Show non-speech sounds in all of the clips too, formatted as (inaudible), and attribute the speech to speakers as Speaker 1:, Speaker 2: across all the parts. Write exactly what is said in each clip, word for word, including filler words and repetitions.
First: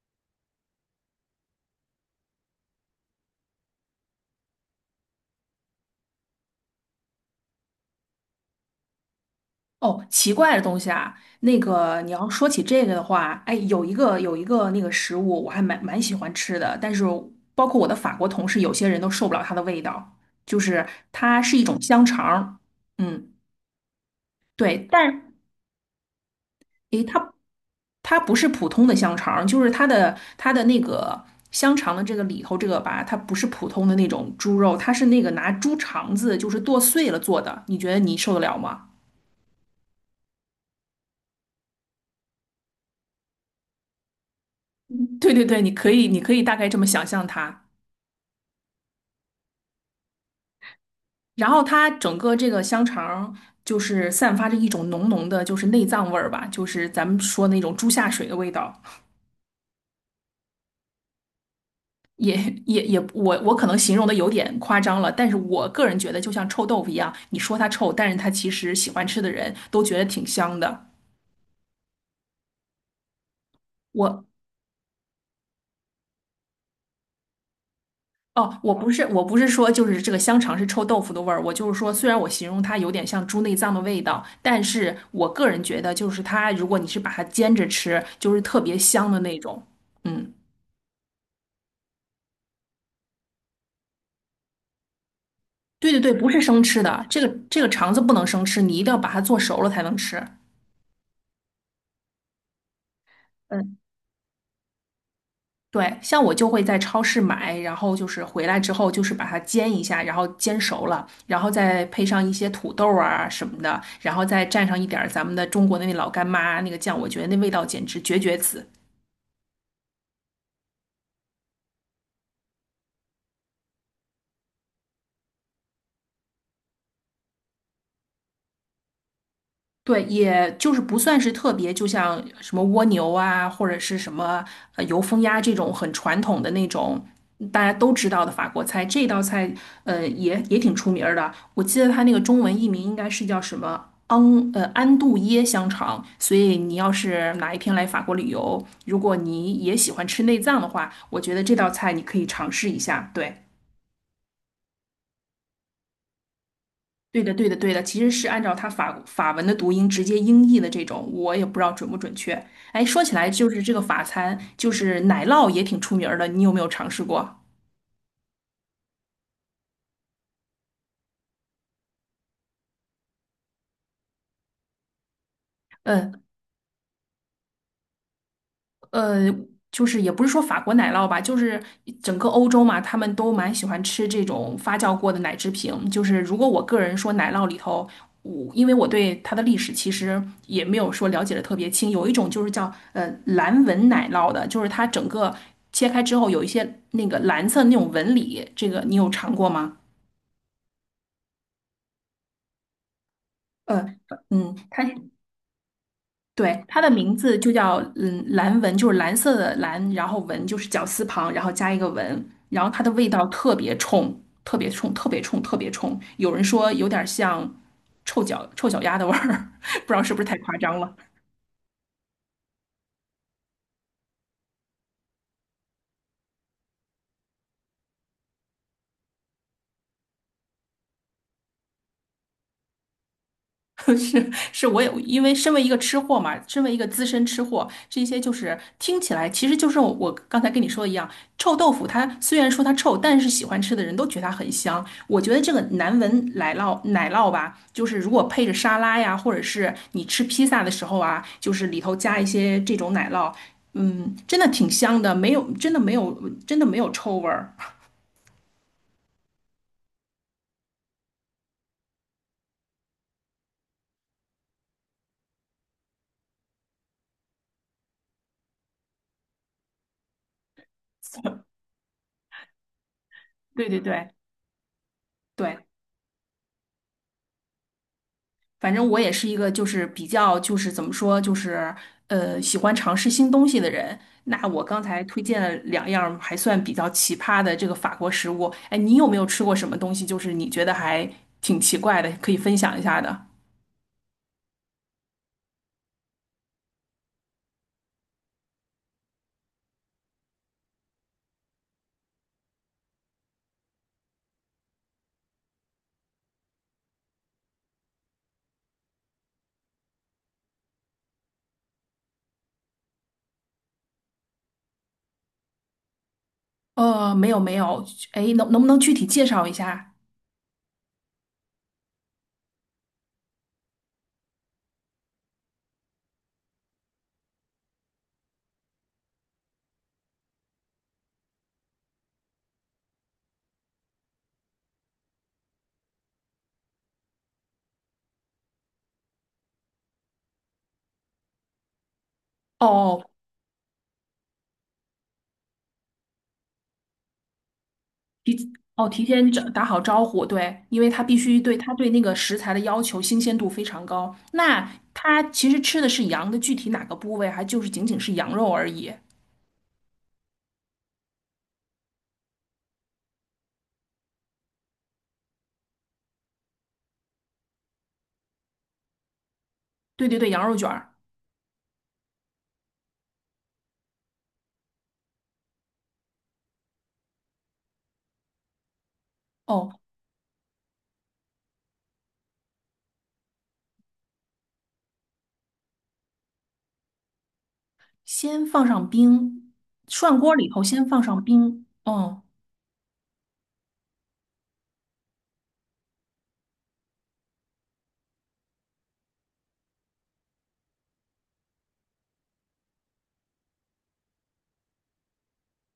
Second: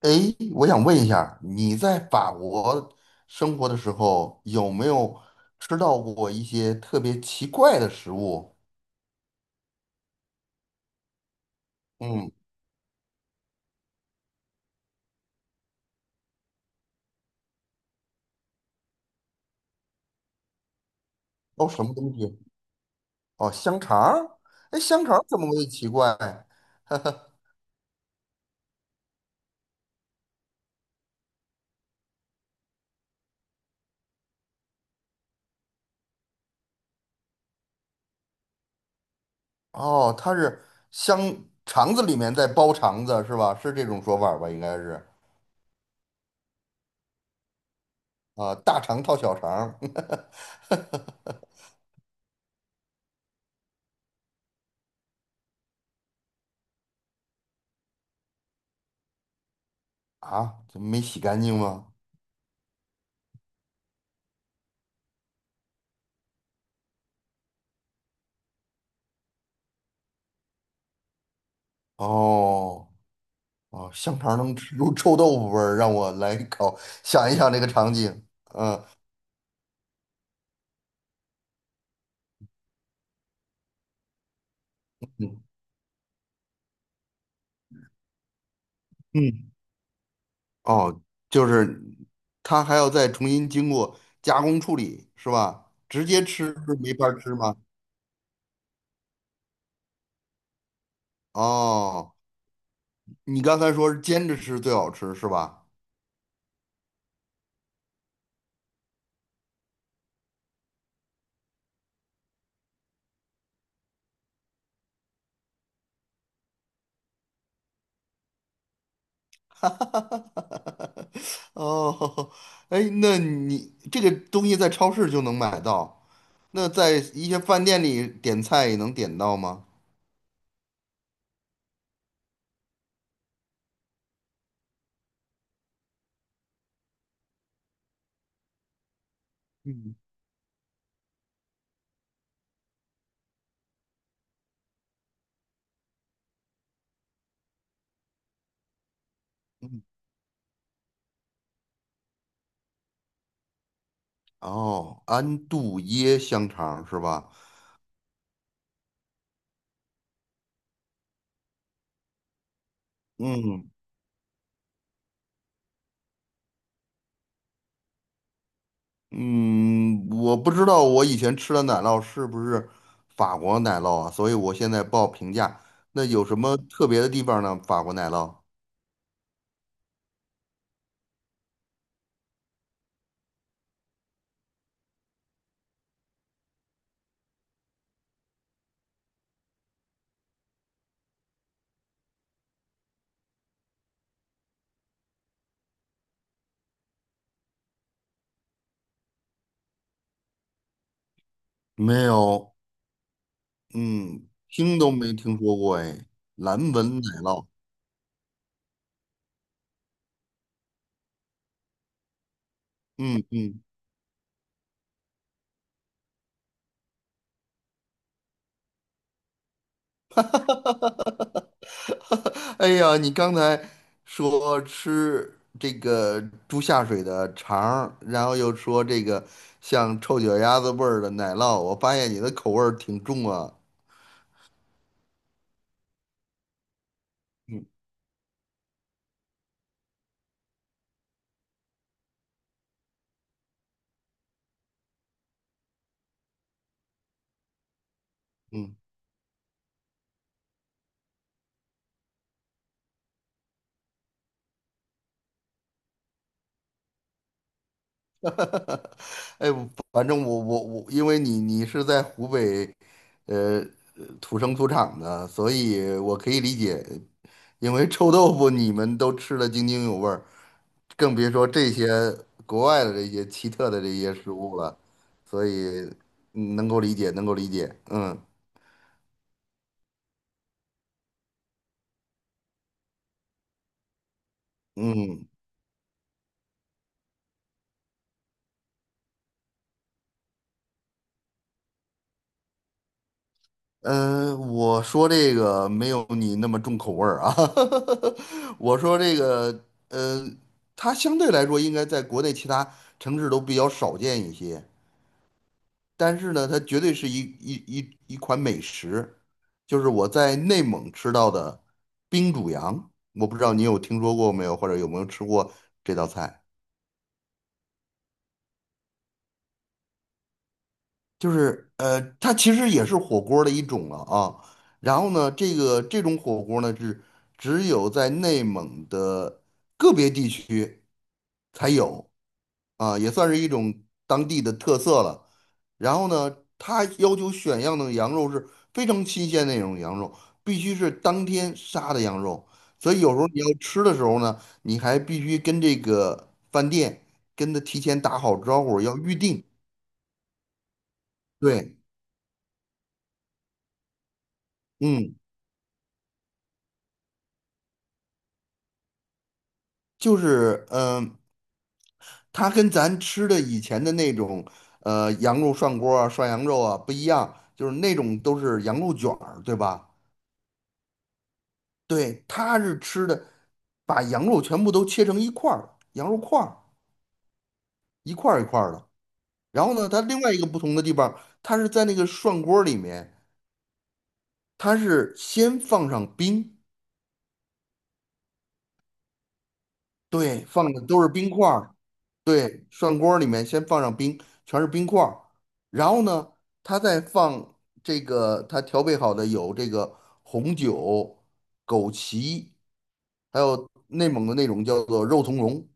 Speaker 1: 哎，我想问一下你在法国生活的时候，有没有吃到过一些特别奇怪的食物？
Speaker 2: 哦，奇怪的东西啊，那个你要
Speaker 1: 嗯，
Speaker 2: 说起这个的话，哎，有一个有一个那个食物，我还蛮蛮喜欢吃的，但是包括我的法国同事，有些人都受不了它的味道，就是它是一
Speaker 1: 都
Speaker 2: 种
Speaker 1: 什么
Speaker 2: 香
Speaker 1: 东
Speaker 2: 肠
Speaker 1: 西？
Speaker 2: 儿。嗯，
Speaker 1: 哦，香肠儿？哎，
Speaker 2: 对，
Speaker 1: 香
Speaker 2: 但
Speaker 1: 肠儿怎
Speaker 2: 是
Speaker 1: 么会奇怪？
Speaker 2: 诶，
Speaker 1: (laughs)
Speaker 2: 它它不是普通的香肠儿，就是它的它的那个香肠的这个里头这个吧，它不是普通的那种猪肉，它是那个拿猪肠子就是剁碎了做的，你觉得你受得了吗？
Speaker 1: 哦，它是香肠子里面在包肠子是吧？是这种说法儿吧？应该是
Speaker 2: (laughs) 对对对，你可以你可以大概这么想象它。
Speaker 1: 啊，大肠套小肠儿。
Speaker 2: 然后它整个这个香肠就是散发着一种浓浓的，就是内脏味儿吧，就是咱们说那种猪下水的味道，
Speaker 1: (laughs) 啊，怎么没洗干净吗？
Speaker 2: 也也也，我我可能形容的有点夸张了，但是我个人觉得就像臭豆腐一样，你说它臭，但是它其实喜欢吃的人都觉得挺香的。
Speaker 1: 哦。哦，香
Speaker 2: 我
Speaker 1: 肠能吃出臭豆腐味儿，让我来搞，想一想这个场景。
Speaker 2: 哦，我不是我不是说就是这个香肠是臭豆腐的味儿，我就是说，虽然我形容它有点像猪内脏的味道，但是我个人觉得就是它，如果你是把它煎着吃，就是特别香的那
Speaker 1: 嗯，
Speaker 2: 种，嗯。
Speaker 1: 哦，就是它还要再重新经过加工处理，是吧？
Speaker 2: 对对
Speaker 1: 直
Speaker 2: 对，
Speaker 1: 接
Speaker 2: 不是
Speaker 1: 吃
Speaker 2: 生
Speaker 1: 是
Speaker 2: 吃
Speaker 1: 没
Speaker 2: 的，
Speaker 1: 法儿
Speaker 2: 这个
Speaker 1: 吃吗？
Speaker 2: 这个肠子不能生吃，你一定要把它做熟了才能吃。
Speaker 1: 哦，你刚才
Speaker 2: 嗯，
Speaker 1: 说是煎着吃最好吃，是吧？
Speaker 2: 对，像我就会在超市买，然后就是回来之后就是把它煎一下，然后煎熟了，然后再配上一些土豆啊什么的，然后再蘸上一点儿咱们的中国的那老干妈那个酱，我觉得那味道简直绝绝子。
Speaker 1: (laughs) 哦，哎，那你这个东西在超市就能买到，那在一些饭店里点菜也能点到吗？
Speaker 2: 对，也就是不算是特别，就像什么蜗牛啊，或者是什么呃油封鸭这种很传统的那种大家都知道的法国菜，这道菜
Speaker 1: 嗯
Speaker 2: 呃也也挺出名儿的。我记得它那个中文译名应该是叫什么昂呃安杜耶香肠。所以你要是哪一天来法国旅游，如果你也
Speaker 1: 嗯，
Speaker 2: 喜欢吃内脏的话，我觉得这道菜你可以尝试一下。对。
Speaker 1: 哦，安度耶香肠是
Speaker 2: 对
Speaker 1: 吧？
Speaker 2: 的，对的，对的，其实是按照它法法文的读音直接音译的这种，我也不知道准不准确。哎，说起来就是
Speaker 1: 嗯
Speaker 2: 这个法餐，就是奶酪也挺出名儿的，你有没有尝试过？
Speaker 1: 嗯，我不知道我以前吃的奶酪是不是法国奶酪啊，所以我现在报评价。那
Speaker 2: 嗯，
Speaker 1: 有什么特别的地方呢？法国奶酪
Speaker 2: 呃，就是也不是说法国奶酪吧，就是整个欧洲嘛，他们都蛮喜欢吃这种发酵过的奶制品。就是如果我个人说奶酪里头，我因为我对它的历史其实也没有说了解的特别清，有一种就是叫呃蓝纹奶酪的，就是它整个切开之后有一些那个蓝色那种纹理，这个你有尝过吗？
Speaker 1: 没有，
Speaker 2: 呃，
Speaker 1: 嗯，
Speaker 2: 嗯，
Speaker 1: 听
Speaker 2: 它。
Speaker 1: 都没听说过哎，蓝
Speaker 2: 对，它的
Speaker 1: 纹
Speaker 2: 名
Speaker 1: 奶
Speaker 2: 字
Speaker 1: 酪，
Speaker 2: 就叫嗯蓝纹，就是蓝色的蓝，然后纹就是绞丝旁，然后加一个纹，然后它的味
Speaker 1: 嗯
Speaker 2: 道特
Speaker 1: 嗯，
Speaker 2: 别冲，特别冲，特别冲，特别冲。有人说有点像臭脚臭脚丫的味儿，(laughs) 不知道是不是太夸张了。
Speaker 1: (laughs) 哎呀，你刚才说吃这个猪下水的肠儿，然后又说这个像臭脚丫子味儿的奶酪，我发现你的口味儿挺重啊，
Speaker 2: (laughs) 是是，我也因为身为一个吃货嘛，身为一个资深吃货，这些就是听起来，其实就是我我刚才跟你说的一样，臭豆腐它虽然说它臭，但是喜欢吃的人都觉得它很香。我觉得这个难闻奶酪奶酪吧，就是如果配着
Speaker 1: 嗯。
Speaker 2: 沙拉呀，或者是你吃披萨的时候啊，就是里头加一些这种奶酪，嗯，真的挺香的，没有真的没有真的没有臭味儿。
Speaker 1: (laughs) 哎，反正我我我，因为你你是在湖北，呃，呃土生土长的，所以我可以理解，因为臭豆腐你们都吃得津津有味儿，更别说
Speaker 2: (laughs)
Speaker 1: 这些国外的这些奇
Speaker 2: 对
Speaker 1: 特
Speaker 2: 对
Speaker 1: 的这
Speaker 2: 对
Speaker 1: 些食物了，所
Speaker 2: 对。
Speaker 1: 以嗯能够理解，能够理解，嗯
Speaker 2: 反正我也是一个就是比较就是怎么说就是呃喜欢尝试新东西的人。那我刚才推
Speaker 1: 嗯。
Speaker 2: 荐了两样儿还算比较奇葩的这个法国食物，哎，你有没有吃过什么东西？就是你觉得还挺奇怪的，可以分享一下的？
Speaker 1: 呃，我说这个没有你那么重口味儿啊，(laughs) 我说这个，呃，它相对来说应该在国内其他城市都比较少见一些，但是呢，它绝对是一一一一款美食，就是我在内蒙吃到的冰煮羊，我不知道你有听说过没有，或者有没有吃过这道菜。
Speaker 2: 呃，没有没有，哎，能能不能具体介绍一下？
Speaker 1: 就是呃，它其实也是火锅儿的一种了啊。然后呢，这个这种火锅儿呢是只有在内蒙的个别地区才有啊，也算是一种当地的特色了。然后呢，它要求选样的羊肉是非常新鲜的那种羊肉，必须是当天杀的羊肉。所以
Speaker 2: 哦
Speaker 1: 有时候你要吃的时候呢，你还必须跟这个饭店跟他提前打好招呼，
Speaker 2: 哦，
Speaker 1: 要
Speaker 2: 提
Speaker 1: 预
Speaker 2: 前找
Speaker 1: 定。
Speaker 2: 打好招呼，对，因为他必须对他
Speaker 1: 对，
Speaker 2: 对那个食材的要求新鲜度非常高。那
Speaker 1: 嗯。
Speaker 2: 他其实吃的是羊的具体哪个部位，还就是仅仅是羊肉而已。
Speaker 1: 就是嗯、它跟咱吃的以前的那种呃羊肉涮锅啊、涮羊肉啊不一样，就是那种都是羊肉卷儿，对吧？
Speaker 2: 对对对，羊肉卷儿。
Speaker 1: 对，它是吃的，把羊肉全部都切成一块儿，羊肉块儿一块儿一块儿的。然后
Speaker 2: 哦，
Speaker 1: 呢，它另外一个不同的地方，它是在那个涮锅里面，它是先放上冰，
Speaker 2: 先放上冰，涮锅
Speaker 1: 对，
Speaker 2: 里头
Speaker 1: 放的
Speaker 2: 先放
Speaker 1: 都是
Speaker 2: 上
Speaker 1: 冰块
Speaker 2: 冰。
Speaker 1: 儿，
Speaker 2: 哦，
Speaker 1: 对，涮锅儿里面先放上冰，全是冰块儿，然后呢，他再放这个他调配好的有这个红酒、枸杞，还有内蒙的那种叫做肉苁蓉，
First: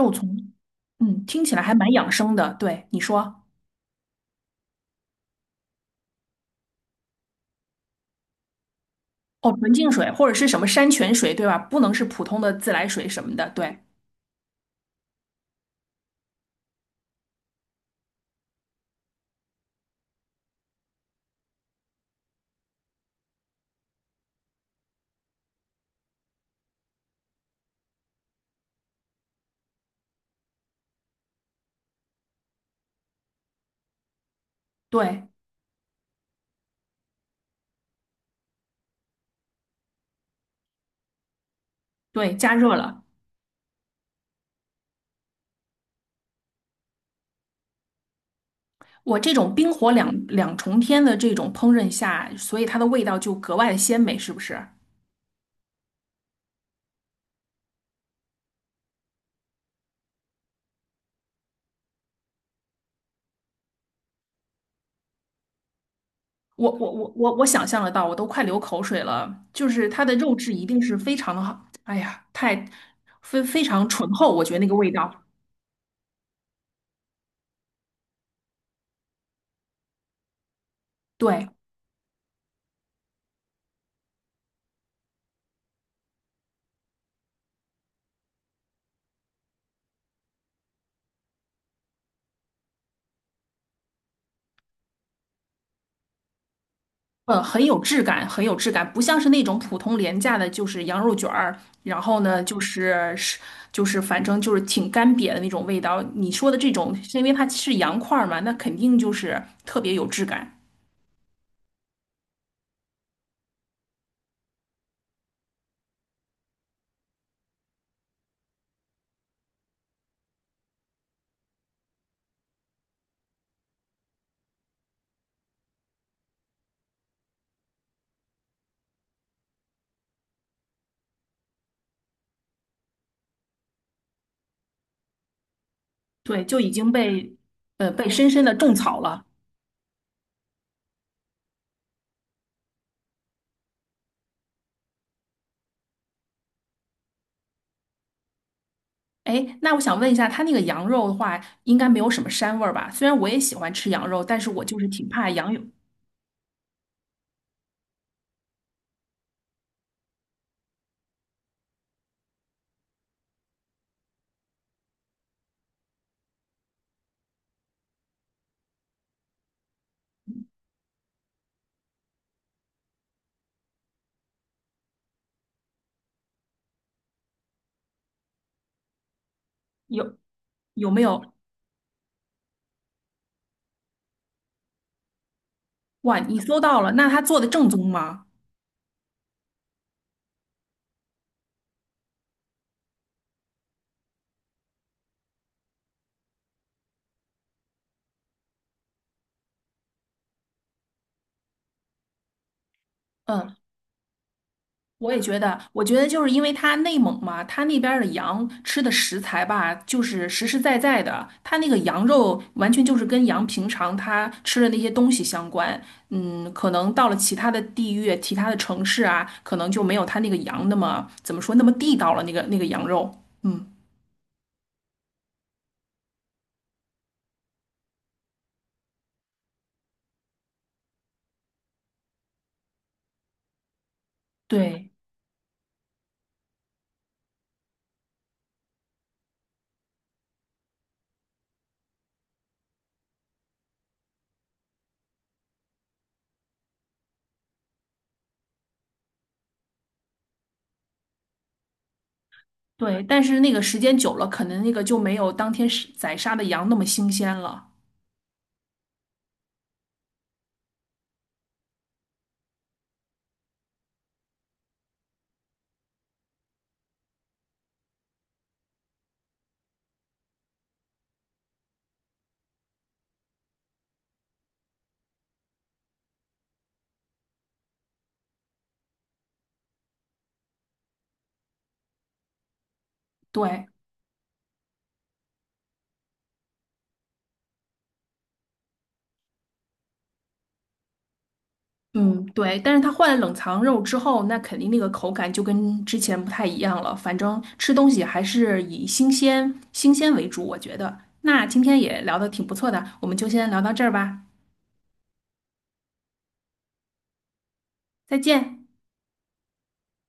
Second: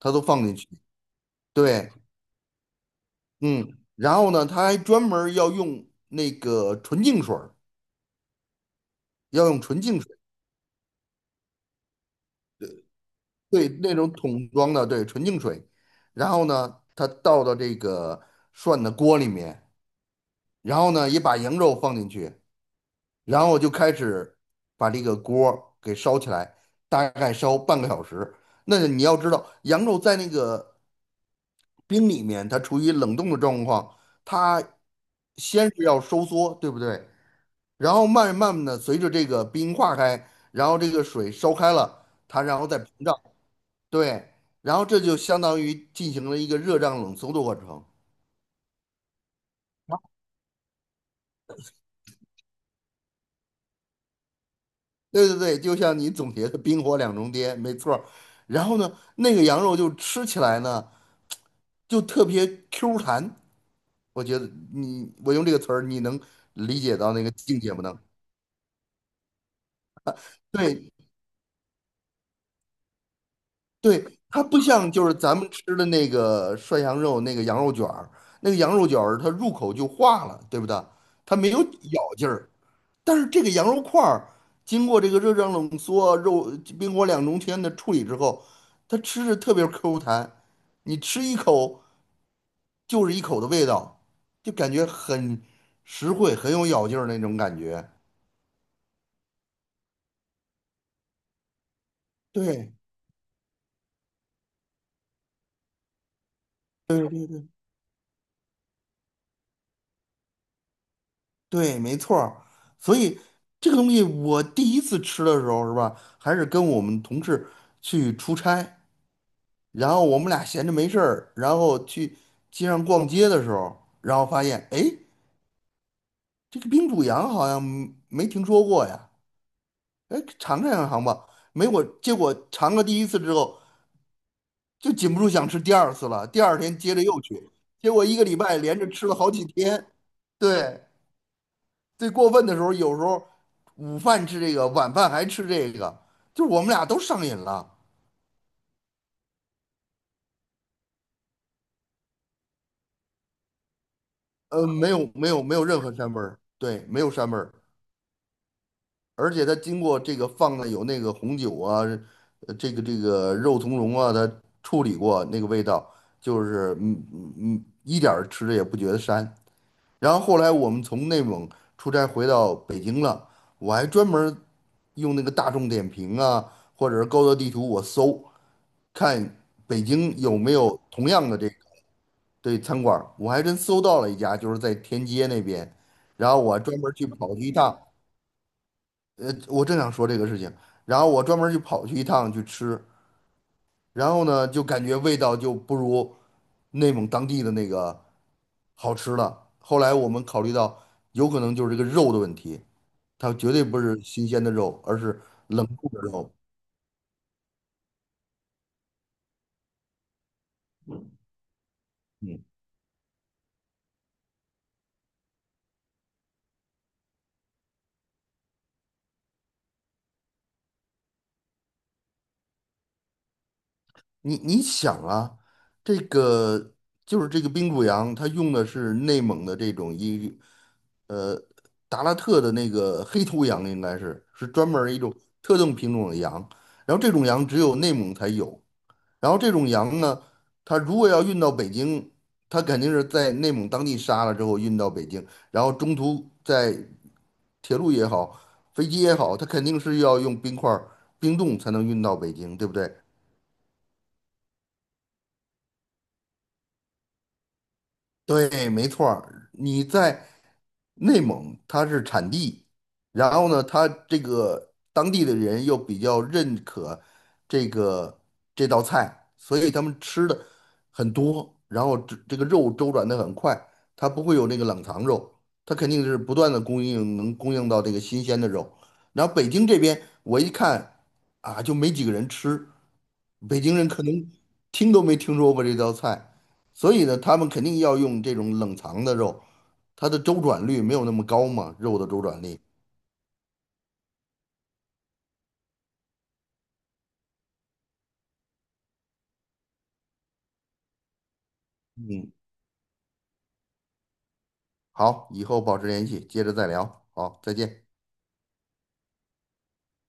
Speaker 1: 他都放
Speaker 2: 丛，
Speaker 1: 进去。
Speaker 2: 嗯，听起来还蛮
Speaker 1: 对，
Speaker 2: 养生的。对，你说，
Speaker 1: 嗯，然后呢，他还专门儿要用那个纯净水儿，要
Speaker 2: 哦，
Speaker 1: 用
Speaker 2: 纯
Speaker 1: 纯
Speaker 2: 净
Speaker 1: 净
Speaker 2: 水
Speaker 1: 水，
Speaker 2: 或者是什么山泉水，对吧？不能是普通的自来水什么的。
Speaker 1: 对，
Speaker 2: 对
Speaker 1: 那种桶装的，对，纯净水，然后呢，他倒到这个涮的锅里面。然后呢，也把羊肉放进去，然后就开始把这个锅儿给烧起来，大概烧半个小时。那你要知道，羊肉在那个冰里面，它处于冷冻的状况，它
Speaker 2: 对
Speaker 1: 先是要收缩，对不对？然后慢慢的随着这个冰化开，然后这个水烧开了，
Speaker 2: 对，
Speaker 1: 它
Speaker 2: 加
Speaker 1: 然后
Speaker 2: 热
Speaker 1: 再膨
Speaker 2: 了。
Speaker 1: 胀，对，然后这就相当于进行了一个热胀冷缩的过程。
Speaker 2: 我这种冰火两两重天的这种烹饪下，所以它的味道就格外的鲜美，是不是？
Speaker 1: 对对对，就像你总结的“冰火两重天”，没错儿。然后呢，那个羊肉就吃起来呢，就特别 Q 弹。我觉得你，我用这个词儿，你能
Speaker 2: 我
Speaker 1: 理
Speaker 2: 我
Speaker 1: 解
Speaker 2: 我
Speaker 1: 到那个
Speaker 2: 我我
Speaker 1: 境
Speaker 2: 想
Speaker 1: 界不
Speaker 2: 象得
Speaker 1: 能？
Speaker 2: 到，我都快流口水了。就是它的肉质一定
Speaker 1: 对
Speaker 2: 是非常的好，哎呀，太非非常
Speaker 1: 对，
Speaker 2: 醇厚，
Speaker 1: 它
Speaker 2: 我觉得
Speaker 1: 不
Speaker 2: 那个
Speaker 1: 像
Speaker 2: 味
Speaker 1: 就
Speaker 2: 道，
Speaker 1: 是咱们吃的那个涮羊肉那个羊肉卷儿，那个羊肉卷儿它入口就化了，对不对？它
Speaker 2: 对，
Speaker 1: 没有咬劲儿。但是这个羊肉块儿经过这个热胀冷缩、肉冰火两重天的处理之后，它吃着特别 Q 弹，你吃一口就是一口的味道，就感觉很实惠、很有咬劲儿那种
Speaker 2: 呃，
Speaker 1: 感
Speaker 2: 很有
Speaker 1: 觉。
Speaker 2: 质感，很有质感，不像是那种普通廉价的，就是羊肉卷儿，然后呢，就
Speaker 1: 对
Speaker 2: 是是就是反正就是挺干瘪的那种味道。你说的这种，
Speaker 1: 对
Speaker 2: 是因为
Speaker 1: 对
Speaker 2: 它是羊块儿嘛，那肯定就是特别有质感，
Speaker 1: 对，没错儿。所以这个东西我第一次吃的时候是吧，还是跟我们同事去出差，然后我们俩闲着没事儿，然后去街上逛街的时候，然后发现哎。诶这个冰煮羊好像没听说过呀，哎，尝尝尝吧。没我，结果尝了第一次之后，就禁不住想吃第二次了。第
Speaker 2: 对，
Speaker 1: 二
Speaker 2: 就已
Speaker 1: 天
Speaker 2: 经
Speaker 1: 接着又
Speaker 2: 被
Speaker 1: 去，
Speaker 2: 呃
Speaker 1: 结果
Speaker 2: 被
Speaker 1: 一个
Speaker 2: 深
Speaker 1: 礼
Speaker 2: 深的
Speaker 1: 拜
Speaker 2: 种
Speaker 1: 连着
Speaker 2: 草
Speaker 1: 吃了
Speaker 2: 了。
Speaker 1: 好几天。对，最过分的时候，有时候午饭吃这个，晚饭还吃这个，就是我们俩都上瘾了。
Speaker 2: 哎，那我想问一下，他那个羊肉的话，应该没有什么膻味儿吧？虽然我也喜欢吃羊肉，但是我
Speaker 1: 呃，
Speaker 2: 就是
Speaker 1: 没
Speaker 2: 挺
Speaker 1: 有没
Speaker 2: 怕
Speaker 1: 有
Speaker 2: 羊
Speaker 1: 没
Speaker 2: 有
Speaker 1: 有任何膻味儿，对，没有膻味儿。而且它经过这个放的有那个红酒啊，呃这个这个肉苁蓉啊，它处理过那个味道，就是嗯嗯嗯，一点儿吃着也不觉得膻。然后后来我们从内蒙出差回到北京了，我还专门儿用那个大众点评啊，或者是高德地图，我搜看北京
Speaker 2: 有
Speaker 1: 有没有
Speaker 2: 有没
Speaker 1: 同样
Speaker 2: 有？
Speaker 1: 的这个对餐馆儿我还真搜到了一家，就是在天街那边，
Speaker 2: 哇，
Speaker 1: 然
Speaker 2: 你
Speaker 1: 后我
Speaker 2: 搜
Speaker 1: 还专
Speaker 2: 到
Speaker 1: 门
Speaker 2: 了，
Speaker 1: 儿去
Speaker 2: 那他
Speaker 1: 跑
Speaker 2: 做
Speaker 1: 去
Speaker 2: 的
Speaker 1: 一
Speaker 2: 正
Speaker 1: 趟。
Speaker 2: 宗吗？
Speaker 1: 呃，我正想说这个事情，然后我专门就跑去一趟去吃，然后呢，就感觉味道就不如内蒙当地的那个好吃了。后来我们考虑到，有可能就是这个肉的问题，它绝
Speaker 2: 嗯。
Speaker 1: 对不是新鲜的肉，而
Speaker 2: 我也
Speaker 1: 是
Speaker 2: 觉得，
Speaker 1: 冷
Speaker 2: 我
Speaker 1: 冻
Speaker 2: 觉
Speaker 1: 的
Speaker 2: 得就是
Speaker 1: 肉。
Speaker 2: 因为它内蒙嘛，它那边儿的羊吃的食材吧，就是实实在在的，它那个羊肉完全就是跟羊平常它吃的那些东西相关。嗯，可能到了其他的地域、其他的城市啊，可能就没有它那个羊那么怎么说那么地道了，那个那个羊肉。嗯，
Speaker 1: 你你想啊，这个就是这个冰谷羊，它用的是内蒙的这种一，呃，达拉特的那个黑头羊，应该是是专门儿
Speaker 2: 对
Speaker 1: 一种特定品种的羊。然后这种羊只有内蒙才有。然后这种羊呢，它如果要运到北京，它肯定是在内蒙当地杀了之后运到北京，然后中途在铁路也好，飞机也好，它肯定是要用冰块儿冰冻才能运到北京，对不对？
Speaker 2: 对，但是那个时间久了，可能那个就没有当天是宰杀的羊那么新鲜了。
Speaker 1: 对，没错儿，你在内蒙，它是产地，然后呢，它这个当地的人又比较认可这个这道菜，所以他们吃的很多，然后这这个肉周转的很快，它不会有那个冷藏肉，它肯定是不断的供应，能供应到这个新鲜的肉。然后北京这边，我一看啊，就没几个人吃，北
Speaker 2: 对。
Speaker 1: 京人可能听都没听说过这道菜，所以呢，他们肯定要用这种冷藏的肉，它的周转率没有那么高嘛，肉的周
Speaker 2: 嗯，
Speaker 1: 转
Speaker 2: 对，
Speaker 1: 率。
Speaker 2: 但是它换了冷藏肉之后，那肯定那个口感就跟之前不太一样了。反正吃东西还是以新鲜新鲜为主，我觉得。那今天也聊得
Speaker 1: 嗯，
Speaker 2: 挺不错的，我们就先聊到这儿吧，
Speaker 1: 好，以后保持联系，接着再聊。好，再见。
Speaker 2: 再见。